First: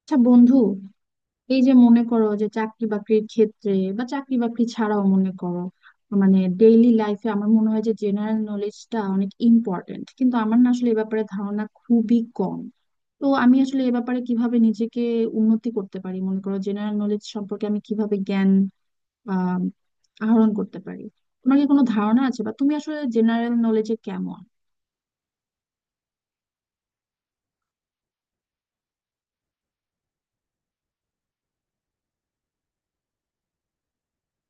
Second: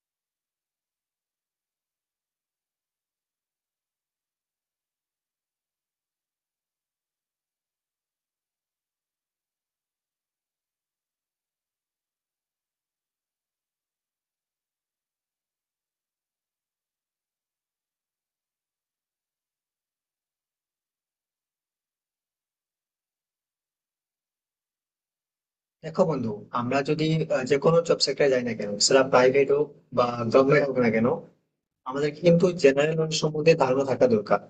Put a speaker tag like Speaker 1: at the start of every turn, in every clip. Speaker 1: আচ্ছা বন্ধু, এই যে মনে করো যে চাকরি বাকরির ক্ষেত্রে বা চাকরি বাকরি ছাড়াও মনে করো মানে ডেইলি লাইফে আমার মনে হয় যে জেনারেল নলেজটা অনেক ইম্পর্টেন্ট, কিন্তু আমার না আসলে এ ব্যাপারে ধারণা খুবই কম। তো আমি আসলে এ ব্যাপারে কিভাবে নিজেকে উন্নতি করতে পারি, মনে করো জেনারেল নলেজ সম্পর্কে আমি কিভাবে জ্ঞান আহ আহরণ করতে পারি? তোমার কি কোনো ধারণা আছে, বা তুমি আসলে জেনারেল নলেজে কেমন?
Speaker 2: দেখো বন্ধু, আমরা যদি যে কোনো জব সেক্টরে যাই না কেন, সেটা প্রাইভেট হোক বা গভর্নমেন্ট হোক না কেন, আমাদেরকে কিন্তু জেনারেল নলেজ সম্বন্ধে ধারণা থাকা দরকার।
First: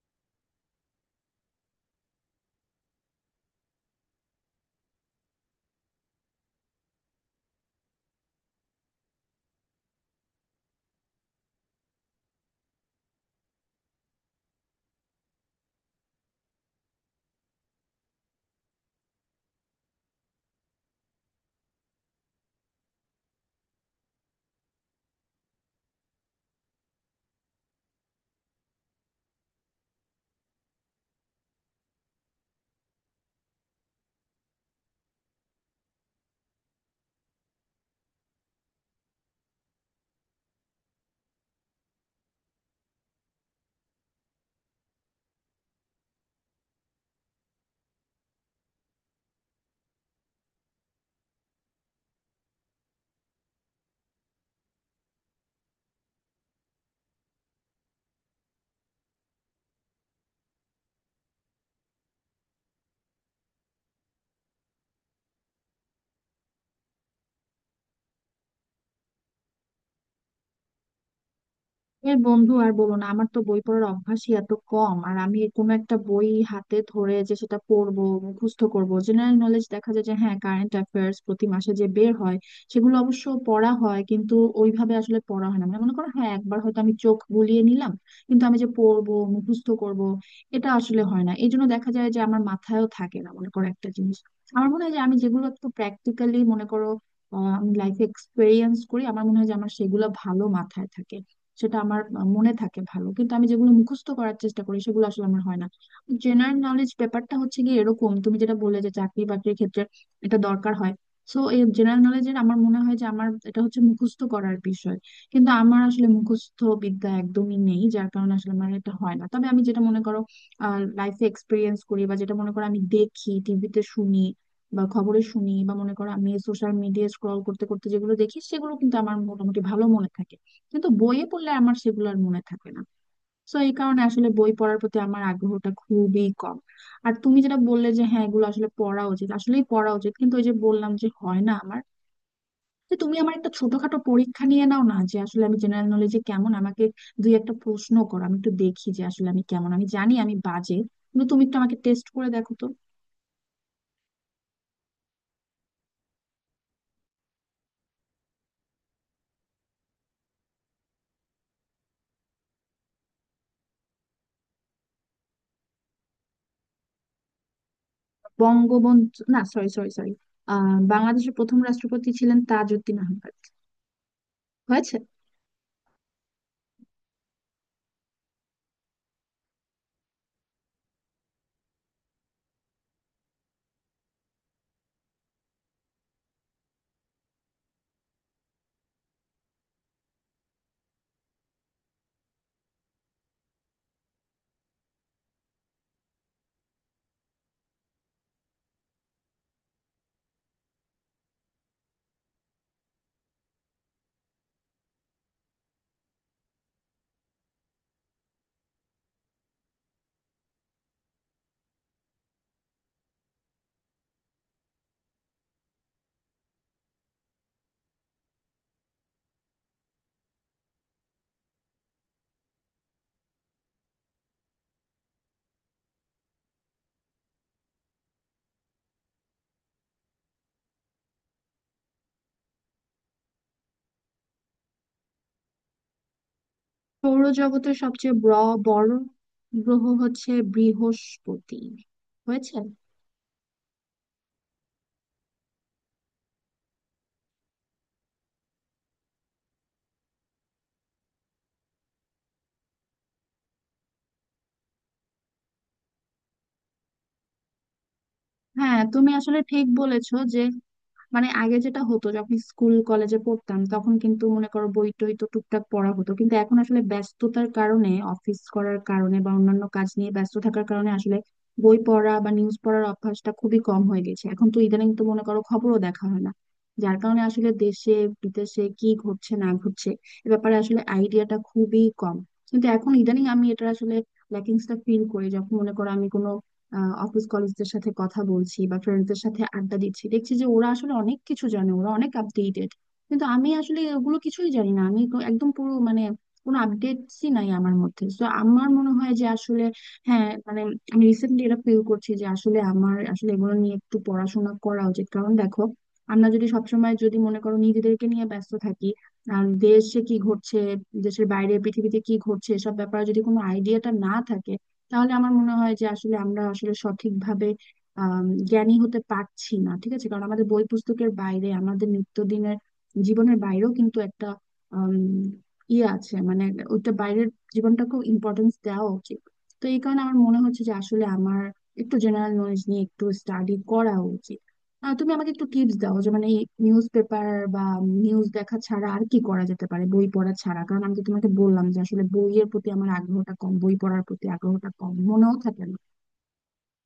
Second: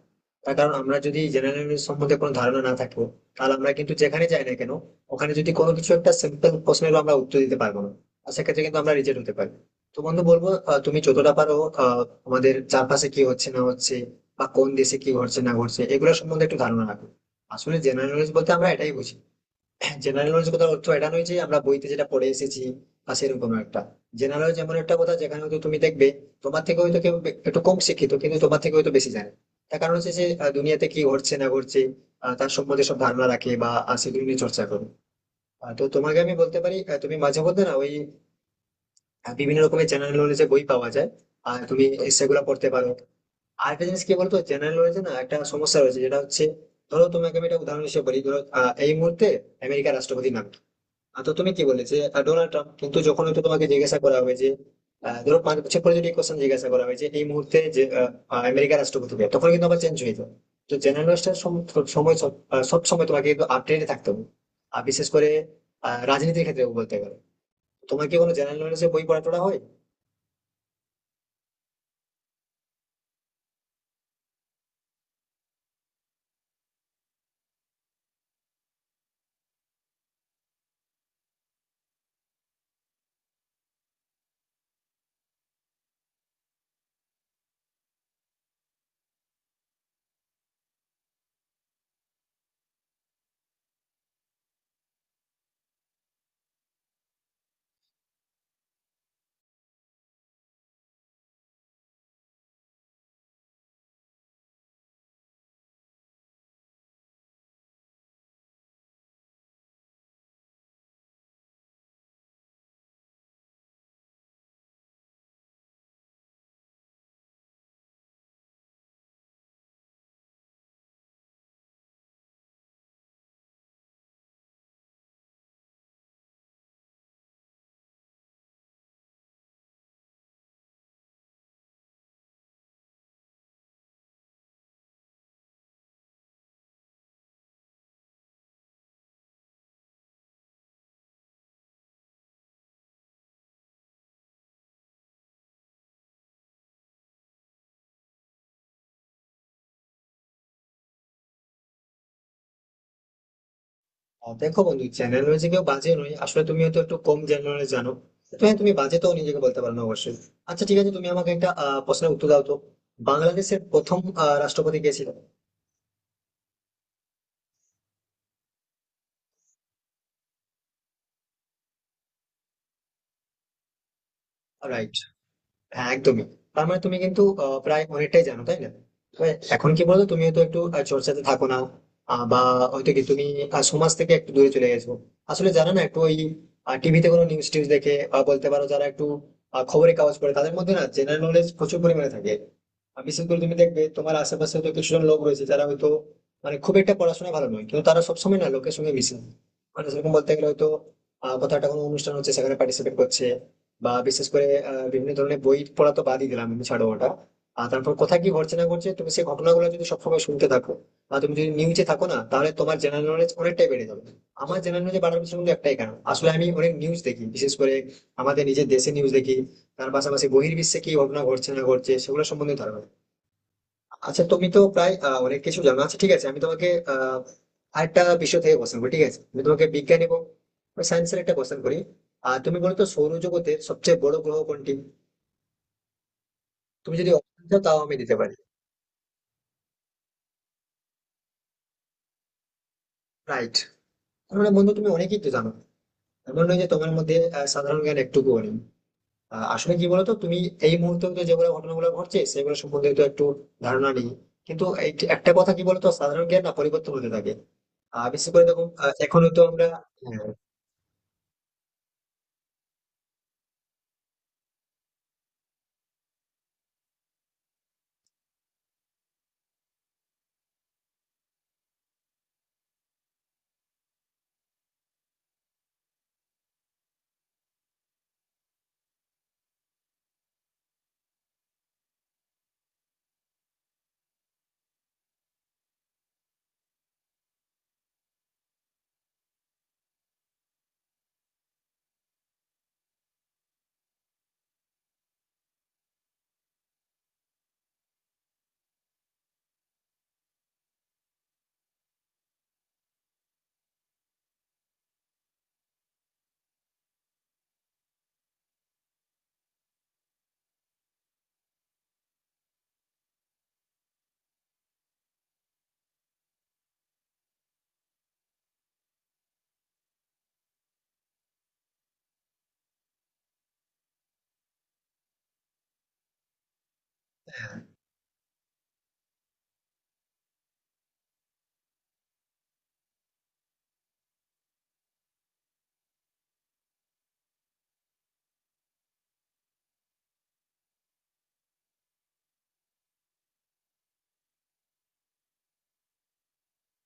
Speaker 2: তার কারণ আমরা যদি জেনারেল নলেজ সম্বন্ধে কোনো ধারণা না থাকবো, তাহলে আমরা কিন্তু যেখানে যাই না কেন, ওখানে যদি কোনো কিছু একটা সিম্পল প্রশ্নেরও আমরা উত্তর দিতে পারবো না, আর সেক্ষেত্রে কিন্তু আমরা রিজেক্ট হতে পারি। তো বন্ধু বলবো, তুমি যতটা পারো, আহ, আমাদের চারপাশে কি হচ্ছে না হচ্ছে বা কোন দেশে কি ঘটছে না ঘটছে, এগুলো সম্বন্ধে একটু ধারণা রাখো। আসলে জেনারেল নলেজ বলতে আমরা এটাই বুঝি। জেনারেল নলেজ কথা অর্থ এটা নয় যে আমরা বইতে যেটা পড়ে এসেছি বা সেরকম একটা। জেনারেল নলেজ এমন একটা কথা যেখানে হয়তো তুমি দেখবে তোমার থেকে হয়তো একটু কম শিক্ষিত, কিন্তু তোমার থেকে হয়তো বেশি জানে। তার কারণ হচ্ছে যে দুনিয়াতে কি ঘটছে না ঘটছে, তার সম্বন্ধে সব ধারণা রাখে বা সেগুলো নিয়ে চর্চা করে। তো তোমাকে আমি বলতে পারি, তুমি মাঝে মধ্যে না ওই বিভিন্ন রকমের জেনারেল নলেজে বই পাওয়া যায়, আর তুমি সেগুলো পড়তে পারো। আর একটা জিনিস কি বলতো, জেনারেল নলেজে না একটা সমস্যা রয়েছে, যেটা হচ্ছে ধরো তোমাকে আমি একটা উদাহরণ হিসেবে বলি। ধরো, এই মুহূর্তে আমেরিকার রাষ্ট্রপতির নাম কি? তো তুমি কি বললে যে ডোনাল্ড ট্রাম্প। কিন্তু যখন হয়তো তোমাকে জিজ্ঞাসা করা হবে যে ধরো 5 বছর পরে যদি কোশ্চেন জিজ্ঞাসা করা হয় যে এই মুহূর্তে যে আহ, আহ, আমেরিকার রাষ্ট্রপতি কে? তখন কিন্তু আবার চেঞ্জ হয়ে যাবে। তো জার্নালিস্টের সব সময় তোমাকে কিন্তু আপডেটে থাকতে হবে। আর বিশেষ করে রাজনীতির ক্ষেত্রে বলতে গেলে, তোমার কি কোনো জেনারেল নলেজে বই পড়া টড়া হয়?
Speaker 1: এর বন্ধু আর বলো না, আমার তো বই পড়ার অভ্যাসই এত কম। আর আমি কোনো একটা বই হাতে ধরে যে সেটা পড়বো মুখস্থ করবো, জেনারেল নলেজ দেখা যায় যে হ্যাঁ কারেন্ট অ্যাফেয়ার্স প্রতি মাসে যে বের হয় সেগুলো অবশ্য পড়া হয়, কিন্তু ওইভাবে আসলে পড়া হয় না। মানে মনে করো হ্যাঁ একবার হয়তো আমি চোখ বুলিয়ে নিলাম, কিন্তু আমি যে পড়বো মুখস্থ করব এটা আসলে হয় না। এই জন্য দেখা যায় যে আমার মাথায়ও থাকে না মনে করো একটা জিনিস। আমার মনে হয় যে আমি যেগুলো একটু প্র্যাকটিক্যালি মনে করো আমি লাইফে এক্সপেরিয়েন্স করি আমার মনে হয় যে আমার সেগুলো ভালো মাথায় থাকে। সেটা আমার মনে থাকে ভালো, কিন্তু আমি যেগুলো মুখস্থ করার চেষ্টা করি সেগুলো আসলে আমার হয় না। জেনারেল নলেজ ব্যাপারটা হচ্ছে কি, এরকম তুমি যেটা বললে যে চাকরি বাকরির ক্ষেত্রে এটা দরকার হয়। সো এই জেনারেল নলেজের আমার মনে হয় যে আমার এটা হচ্ছে মুখস্থ করার বিষয়, কিন্তু আমার আসলে মুখস্থ বিদ্যা একদমই নেই যার কারণে আসলে আমার এটা হয় না। তবে আমি যেটা মনে করো লাইফে এক্সপিরিয়েন্স করি, বা যেটা মনে করো আমি দেখি টিভিতে শুনি বা খবরে শুনি, বা মনে করো আমি সোশ্যাল মিডিয়া স্ক্রল করতে করতে যেগুলো দেখি সেগুলো কিন্তু আমার মোটামুটি ভালো মনে থাকে। কিন্তু বইয়ে পড়লে আমার সেগুলো আর মনে থাকে না। তো এই কারণে আসলে বই পড়ার প্রতি আমার আগ্রহটা খুবই কম। আর তুমি যেটা বললে যে হ্যাঁ এগুলো আসলে পড়া উচিত, আসলেই পড়া উচিত, কিন্তু ওই যে বললাম যে হয় না আমার। যে তুমি আমার একটা ছোটখাটো পরীক্ষা নিয়ে নাও না যে আসলে আমি জেনারেল নলেজে কেমন, আমাকে দুই একটা প্রশ্ন করো আমি একটু দেখি যে আসলে আমি কেমন। আমি জানি আমি বাজে, কিন্তু তুমি একটু আমাকে টেস্ট করে দেখো তো।
Speaker 2: দেখো বন্ধু, জেনারেল নলেজে কেউ বাজে নয়। আসলে তুমি হয়তো একটু কম জেনারেল নলেজ জানো, তো হ্যাঁ, তুমি বাজে তো নিজেকে বলতে পারো না অবশ্যই। আচ্ছা, ঠিক আছে, তুমি আমাকে একটা প্রশ্নের উত্তর দাও তো। বাংলাদেশের প্রথম রাষ্ট্রপতি কে ছিল?
Speaker 1: বঙ্গবন্ধু, না, সরি, সরি, সরি। বাংলাদেশের প্রথম রাষ্ট্রপতি ছিলেন তাজউদ্দিন আহমেদ।
Speaker 2: রাইট।
Speaker 1: হয়েছে?
Speaker 2: হ্যাঁ, একদমই। তার মানে তুমি কিন্তু প্রায় অনেকটাই জানো, তাই না? তবে এখন কি বলতো, তুমি হয়তো একটু চর্চাতে থাকো না। বা হয়তো কি তুমি সমাজ থেকে একটু দূরে চলে গেছো, আসলে জানো না। একটু ওই টিভিতে কোনো নিউজ টিউজ দেখে বা বলতে পারো যারা একটু খবরের কাগজ পড়ে, তাদের মধ্যে না জেনারেল নলেজ প্রচুর পরিমাণে থাকে। আর বিশেষ করে তুমি দেখবে তোমার আশেপাশে হয়তো কিছুজন লোক রয়েছে যারা হয়তো মানে খুব একটা পড়াশোনা ভালো নয়, কিন্তু তারা সবসময় না লোকের সঙ্গে মিশে, মানে সেরকম বলতে গেলে হয়তো কোথাও একটা কোনো অনুষ্ঠান হচ্ছে, সেখানে পার্টিসিপেট করছে। বা বিশেষ করে বিভিন্ন ধরনের বই পড়া তো বাদই দিলাম, আমি ছাড়ো ওটা। আর তারপর কোথায় কি ঘটছে না ঘটছে, তুমি সেই ঘটনাগুলো যদি সবসময় শুনতে থাকো, বা তুমি যদি নিউজে থাকো না, তাহলে তোমার জেনারেল নলেজ অনেকটাই বেড়ে যাবে। আমার জেনারেল নলেজ বাড়ার পিছনে কিন্তু একটাই কারণ, আসলে আমি অনেক নিউজ দেখি, বিশেষ করে আমাদের নিজের দেশে নিউজ দেখি। তার পাশাপাশি বহির্বিশ্বে কি ঘটনা ঘটছে না ঘটছে, সেগুলো সম্বন্ধে ধারণা। আচ্ছা, তুমি তো প্রায় অনেক কিছু জানো। আচ্ছা, ঠিক আছে, আমি তোমাকে আরেকটা বিষয় থেকে কোশ্চেন করি। ঠিক আছে, আমি তোমাকে বিজ্ঞান এবং সায়েন্সের একটা কোশ্চেন করি। আর তুমি বলো তো, সৌরজগতের সবচেয়ে বড় গ্রহ কোনটি? তুমি যদি অপশন দাও,
Speaker 1: সৌরজগতের
Speaker 2: তাও আমি দিতে
Speaker 1: সবচেয়ে
Speaker 2: পারি।
Speaker 1: বড় গ্রহ হচ্ছে বৃহস্পতি। হয়েছে?
Speaker 2: রাইট। মানে বন্ধু, তুমি অনেকেই তো জানো। এমন নয় যে তোমার মধ্যে সাধারণ জ্ঞান একটুকুও নেই। আসলে কি বলতো তুমি এই মুহূর্তে তো যেগুলো ঘটনাগুলো ঘটছে, সেগুলো সম্বন্ধে তো একটু ধারণা নেই। কিন্তু এই যে একটা কথা কি বলতো, সাধারণ জ্ঞান না পরিবর্তন হতে থাকে। বিশেষ করে দেখো,
Speaker 1: হ্যাঁ তুমি
Speaker 2: এখন
Speaker 1: আসলে
Speaker 2: তো আমরা।
Speaker 1: ঠিক বলেছো
Speaker 2: হ্যাঁ।
Speaker 1: যে মানে আগে যেটা হতো যখন স্কুল কলেজে পড়তাম তখন কিন্তু মনে করো বই টই তো টুকটাক পড়া হতো, কিন্তু এখন আসলে ব্যস্ততার কারণে অফিস করার কারণে বা অন্যান্য কাজ নিয়ে ব্যস্ত থাকার কারণে আসলে বই পড়া বা নিউজ পড়ার অভ্যাসটা খুবই কম হয়ে গেছে। এখন তো ইদানিং তো মনে করো খবরও দেখা হয় না, যার কারণে আসলে দেশে বিদেশে কি ঘটছে না ঘটছে এ ব্যাপারে আসলে আইডিয়াটা খুবই কম। কিন্তু এখন ইদানিং আমি এটা আসলে ল্যাকিংসটা ফিল করি যখন মনে করো আমি কোনো অফিস কলিগদের সাথে কথা বলছি বা ফ্রেন্ডসদের সাথে আড্ডা দিচ্ছি, দেখছি যে ওরা আসলে অনেক কিছু জানে, ওরা অনেক আপডেটেড। কিন্তু আমি আসলে ওগুলো কিছুই জানি না, আমি তো একদম পুরো মানে কোনো আপডেটসই নাই আমার মধ্যে। তো আমার মনে হয় যে আসলে হ্যাঁ মানে আমি রিসেন্টলি এটা ফিল করছি যে আসলে আমার আসলে এগুলো নিয়ে একটু পড়াশোনা করা উচিত। কারণ দেখো, আমরা যদি সবসময় যদি মনে করো নিজেদেরকে নিয়ে ব্যস্ত থাকি আর দেশে কি ঘটছে, দেশের বাইরে পৃথিবীতে কি ঘটছে এসব ব্যাপারে যদি কোনো আইডিয়াটা না থাকে তাহলে আমার মনে হয় যে আসলে আমরা আসলে সঠিকভাবে জ্ঞানী হতে পারছি না, ঠিক আছে? কারণ আমাদের বই পুস্তকের বাইরে আমাদের নিত্যদিনের জীবনের বাইরেও কিন্তু একটা আম, ইয়ে আছে, মানে ওইটা বাইরের জীবনটাকেও ইম্পর্টেন্স দেওয়া উচিত। তো এই কারণে আমার মনে হচ্ছে যে আসলে আমার একটু জেনারেল নলেজ নিয়ে একটু স্টাডি করা উচিত। তুমি আমাকে একটু টিপস দাও যে মানে নিউজ পেপার বা নিউজ দেখা ছাড়া আর কি করা যেতে পারে, বই পড়া ছাড়া? কারণ আমি তো তোমাকে বললাম যে আসলে বইয়ের প্রতি আমার আগ্রহটা কম, বই পড়ার প্রতি আগ্রহটা কম, মনেও থাকে না।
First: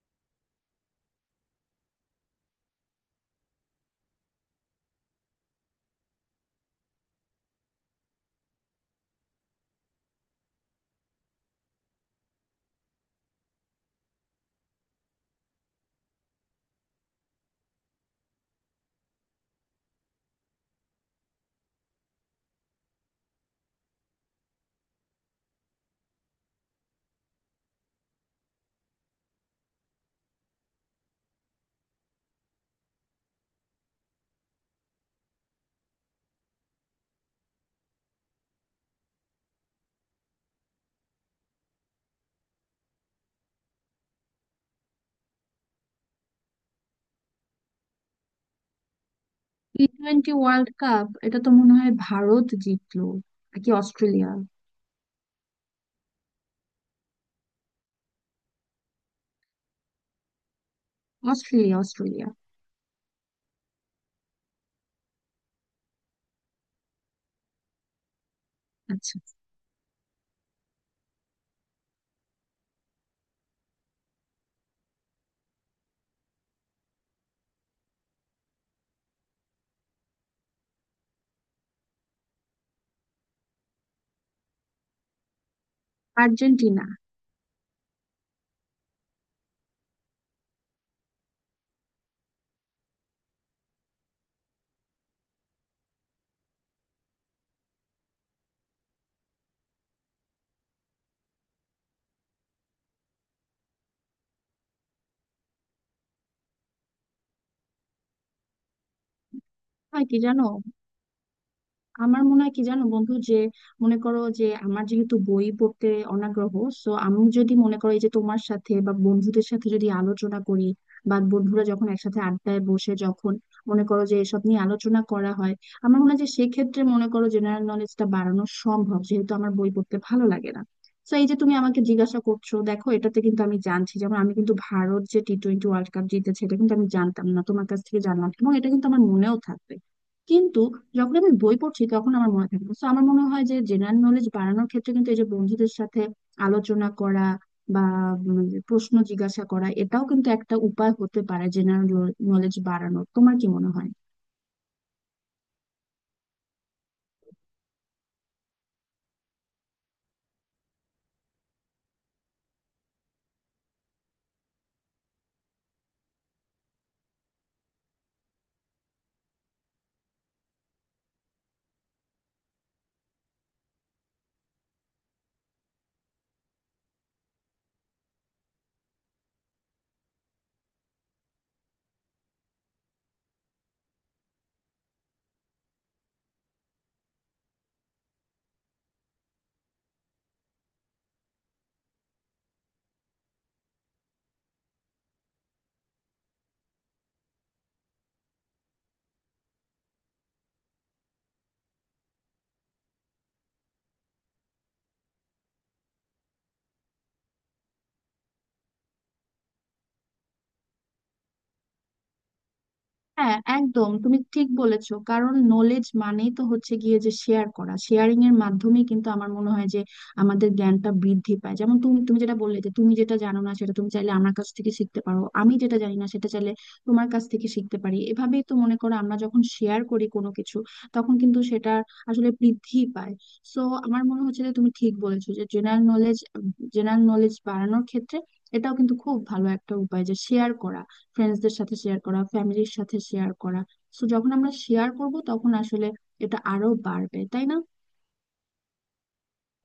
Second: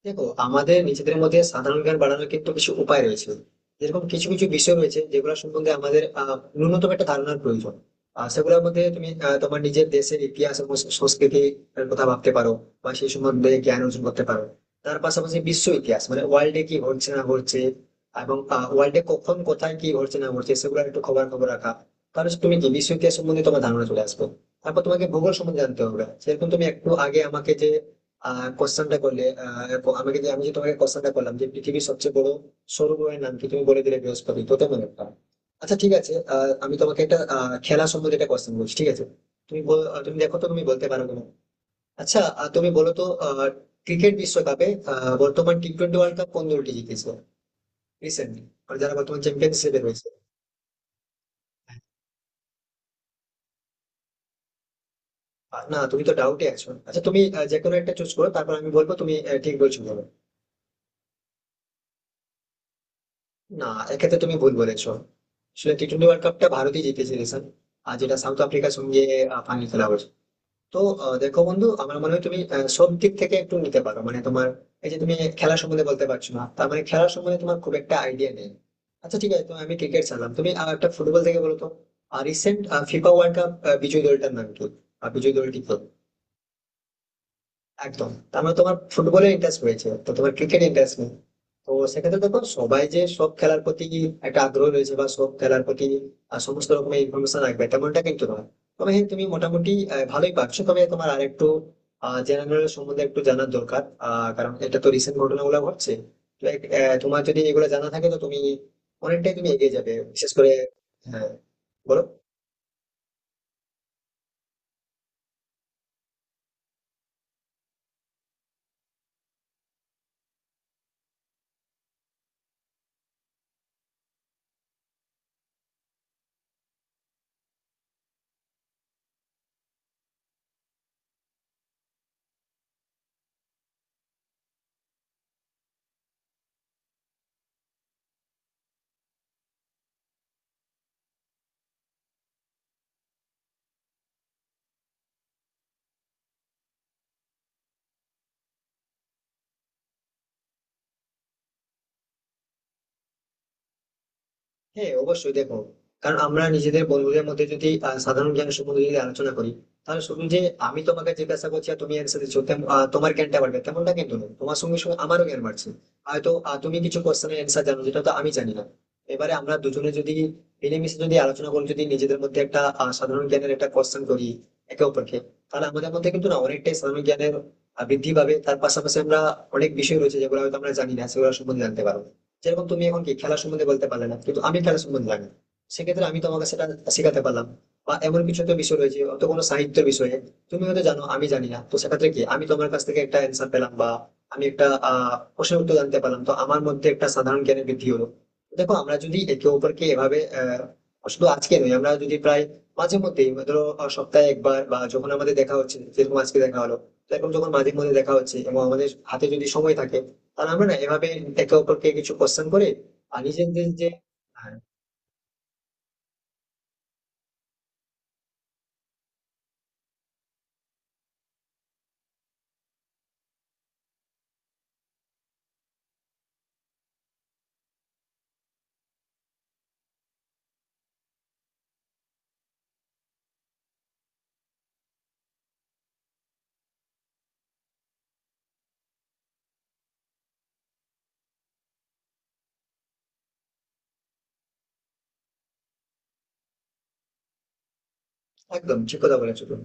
Speaker 2: দেখো, আমাদের নিজেদের মধ্যে সাধারণ জ্ঞান বাড়ানোর কিন্তু কিছু উপায় রয়েছে। যেরকম কিছু কিছু বিষয় রয়েছে যেগুলো সম্বন্ধে আমাদের ন্যূনতম একটা ধারণার প্রয়োজন। আর সেগুলোর মধ্যে তুমি তোমার নিজের দেশের ইতিহাস এবং সংস্কৃতি কথা ভাবতে পারো, বা সেই সম্বন্ধে জ্ঞান অর্জন করতে পারো। তার পাশাপাশি বিশ্ব ইতিহাস, মানে ওয়ার্ল্ডে কি ঘটছে না ঘটছে এবং ওয়ার্ল্ডে কখন কোথায় কি ঘটছে না ঘটছে সেগুলোর একটু খবর খবর রাখা। তাহলে তুমি কি বিশ্ব ইতিহাস সম্বন্ধে তোমার ধারণা চলে আসবে। তারপর তোমাকে ভূগোল সম্বন্ধে জানতে হবে। সেরকম তুমি একটু আগে আমাকে যে কোশ্চেনটা করলে, এরপর আমাকে যে আমি যে তোমাকে কোশ্চেনটা করলাম যে পৃথিবীর সবচেয়ে বড় সৌর গ্রহের নাম কি, তুমি বলে দিলে বৃহস্পতি, তো তেমন একটা। আচ্ছা, ঠিক আছে, আমি তোমাকে একটা খেলা সম্বন্ধে একটা কোশ্চেন বলছি, ঠিক আছে? তুমি দেখো তো তুমি বলতে পারো কিনা। আচ্ছা, তুমি বলো তো, ক্রিকেট বিশ্বকাপে বর্তমান টি টোয়েন্টি ওয়ার্ল্ড কাপ কোন দলটি জিতেছে রিসেন্টলি, যারা বর্তমান চ্যাম্পিয়নশিপে
Speaker 1: টি
Speaker 2: রয়েছে?
Speaker 1: টোয়েন্টি ওয়ার্ল্ড কাপ এটা তো মনে হয় ভারত জিতলো, নাকি অস্ট্রেলিয়া?
Speaker 2: না, তুমি তো ডাউটে আছো। আচ্ছা, তুমি যে কোনো একটা চুজ করো, তারপর আমি বলবো তুমি ঠিক বলছো, বলো।
Speaker 1: Australia, Australia.
Speaker 2: না, এক্ষেত্রে তুমি ভুল বলেছো। আসলে টি টোয়েন্টি ওয়ার্ল্ড কাপটা ভারতই জিতেছিল স্যার। আর যেটা সাউথ আফ্রিকার সঙ্গে
Speaker 1: আচ্ছা।
Speaker 2: ফাইনাল খেলা হয়েছে। তো দেখো বন্ধু, আমার মনে হয় তুমি সব দিক থেকে একটু নিতে পারো। মানে তোমার এই যে তুমি খেলা সম্বন্ধে বলতে পারছো না, তার মানে খেলা সম্বন্ধে তোমার খুব একটা আইডিয়া নেই। আচ্ছা, ঠিক আছে, তো আমি ক্রিকেট ছাড়লাম, তুমি আর একটা ফুটবল থেকে বলো তো। আর রিসেন্ট ফিফা ওয়ার্ল্ড কাপ বিজয়ী দলটার নাম কি? আর বিজয়ী দলটি কি?
Speaker 1: আর্জেন্টিনা।
Speaker 2: একদম। তার মানে তোমার ফুটবলের ইন্টারেস্ট রয়েছে, তো তোমার ক্রিকেট ইন্টারেস্ট নেই। তো সেক্ষেত্রে দেখো, সবাই যে সব খেলার প্রতি একটা আগ্রহ রয়েছে বা সব খেলার প্রতি সমস্ত রকমের ইনফরমেশন রাখবে, তেমনটা কিন্তু নয়। তবে হ্যাঁ, তুমি মোটামুটি ভালোই পারছো। তবে তোমার আর একটু জেনারেল সম্বন্ধে একটু জানার দরকার। কারণ এটা তো রিসেন্ট ঘটনাগুলো ঘটছে। তো তোমার যদি এগুলো জানা থাকে, তো তুমি অনেকটাই তুমি এগিয়ে যাবে,
Speaker 1: হয় কি
Speaker 2: বিশেষ
Speaker 1: জানো?
Speaker 2: করে। হ্যাঁ, বলো।
Speaker 1: আমার মনে হয় কি জানো বন্ধু, যে মনে করো যে আমার যেহেতু বই পড়তে অনাগ্রহ, সো আমি যদি মনে করো এই যে তোমার সাথে বা বন্ধুদের সাথে যদি আলোচনা করি বা বন্ধুরা যখন একসাথে আড্ডায় বসে যখন মনে করো যে এসব নিয়ে আলোচনা করা হয়, আমার মনে হয় যে সেক্ষেত্রে মনে করো জেনারেল নলেজটা বাড়ানো সম্ভব, যেহেতু আমার বই পড়তে ভালো লাগে না। তো এই যে তুমি আমাকে জিজ্ঞাসা করছো দেখো, এটাতে কিন্তু আমি জানছি, যেমন আমি কিন্তু ভারত যে টি টোয়েন্টি ওয়ার্ল্ড কাপ জিতেছে এটা কিন্তু আমি জানতাম না, তোমার কাছ থেকে জানলাম এবং এটা কিন্তু আমার মনেও থাকবে। কিন্তু যখন আমি বই পড়ছি তখন আমার মনে থাকে না। তো আমার মনে হয় যে জেনারেল নলেজ বাড়ানোর ক্ষেত্রে কিন্তু এই যে বন্ধুদের সাথে আলোচনা করা বা যে প্রশ্ন জিজ্ঞাসা করা এটাও কিন্তু একটা উপায় হতে পারে জেনারেল নলেজ বাড়ানোর। তোমার কি মনে হয়?
Speaker 2: হ্যাঁ, অবশ্যই। দেখো, কারণ আমরা নিজেদের বন্ধুদের মধ্যে যদি সাধারণ জ্ঞান সম্বন্ধে যদি আলোচনা করি, তাহলে শুধু যে আমি তোমাকে জিজ্ঞাসা করছি আর তুমি অ্যান্সার দিচ্ছ, তোমার জ্ঞানটা বাড়বে তেমনটা কিন্তু নয়, তোমার সঙ্গে সঙ্গে আমারও জ্ঞান বাড়ছে। হয়তো তুমি কিছু কোশ্চেনের অ্যান্সার জানো যেটা তো আমি জানি না। এবারে আমরা দুজনে যদি মিলেমিশে যদি আলোচনা করি, যদি নিজেদের মধ্যে একটা সাধারণ জ্ঞানের একটা কোশ্চেন করি একে অপরকে, তাহলে আমাদের মধ্যে কিন্তু না অনেকটাই সাধারণ জ্ঞানের বৃদ্ধি পাবে। তার পাশাপাশি আমরা অনেক বিষয় রয়েছে যেগুলো হয়তো আমরা জানি না, সেগুলো সম্বন্ধে জানতে পারবো। যেরকম তুমি এখন কি খেলা সম্বন্ধে বলতে পারলে না, কিন্তু আমি খেলা সম্বন্ধে জানি, সেক্ষেত্রে আমি তোমাকে সেটা শেখাতে পারলাম। বা এমন কিছু তো বিষয় রয়েছে অত কোনো সাহিত্যের বিষয়ে তুমি হয়তো জানো, আমি জানি না, তো সেক্ষেত্রে কি আমি তোমার কাছ থেকে একটা অ্যান্সার পেলাম বা আমি একটা প্রশ্নের উত্তর জানতে পারলাম, তো আমার মধ্যে একটা সাধারণ জ্ঞানের বৃদ্ধি হলো। দেখো, আমরা যদি একে অপরকে এভাবে শুধু আজকে নয়, আমরা যদি প্রায় মাঝে মধ্যেই ধরো সপ্তাহে 1 বার বা যখন আমাদের দেখা হচ্ছে, যেরকম আজকে দেখা হলো, তো এরকম যখন মাঝে মধ্যে দেখা হচ্ছে এবং আমাদের হাতে যদি সময় থাকে আর আমরা না এভাবে একে অপরকে কিছু কোশ্চেন করে আর
Speaker 1: হ্যাঁ
Speaker 2: নিজেদের যে।
Speaker 1: একদম তুমি ঠিক
Speaker 2: হ্যাঁ,
Speaker 1: বলেছো, কারণ নলেজ মানেই তো হচ্ছে গিয়ে যে শেয়ার করা, শেয়ারিং এর মাধ্যমে কিন্তু আমার মনে হয় যে আমাদের জ্ঞানটা বৃদ্ধি পায়। যেমন তুমি তুমি যেটা বললে যে তুমি যেটা জানো না সেটা তুমি চাইলে আমার কাছ থেকে শিখতে পারো, আমি যেটা জানি না সেটা চাইলে তোমার কাছ থেকে শিখতে পারি। এভাবেই তো মনে করো আমরা যখন শেয়ার করি কোনো কিছু তখন কিন্তু সেটা আসলে বৃদ্ধি পায়। সো আমার মনে হচ্ছে যে তুমি ঠিক বলেছো যে জেনারেল নলেজ বাড়ানোর ক্ষেত্রে এটাও কিন্তু খুব ভালো একটা উপায়, যে শেয়ার করা, ফ্রেন্ডসদের সাথে শেয়ার করা, ফ্যামিলির সাথে শেয়ার করা। সো যখন আমরা শেয়ার করব তখন আসলে এটা আরো বাড়বে, তাই না?
Speaker 2: একদম ঠিক কথা বলেছো তুমি।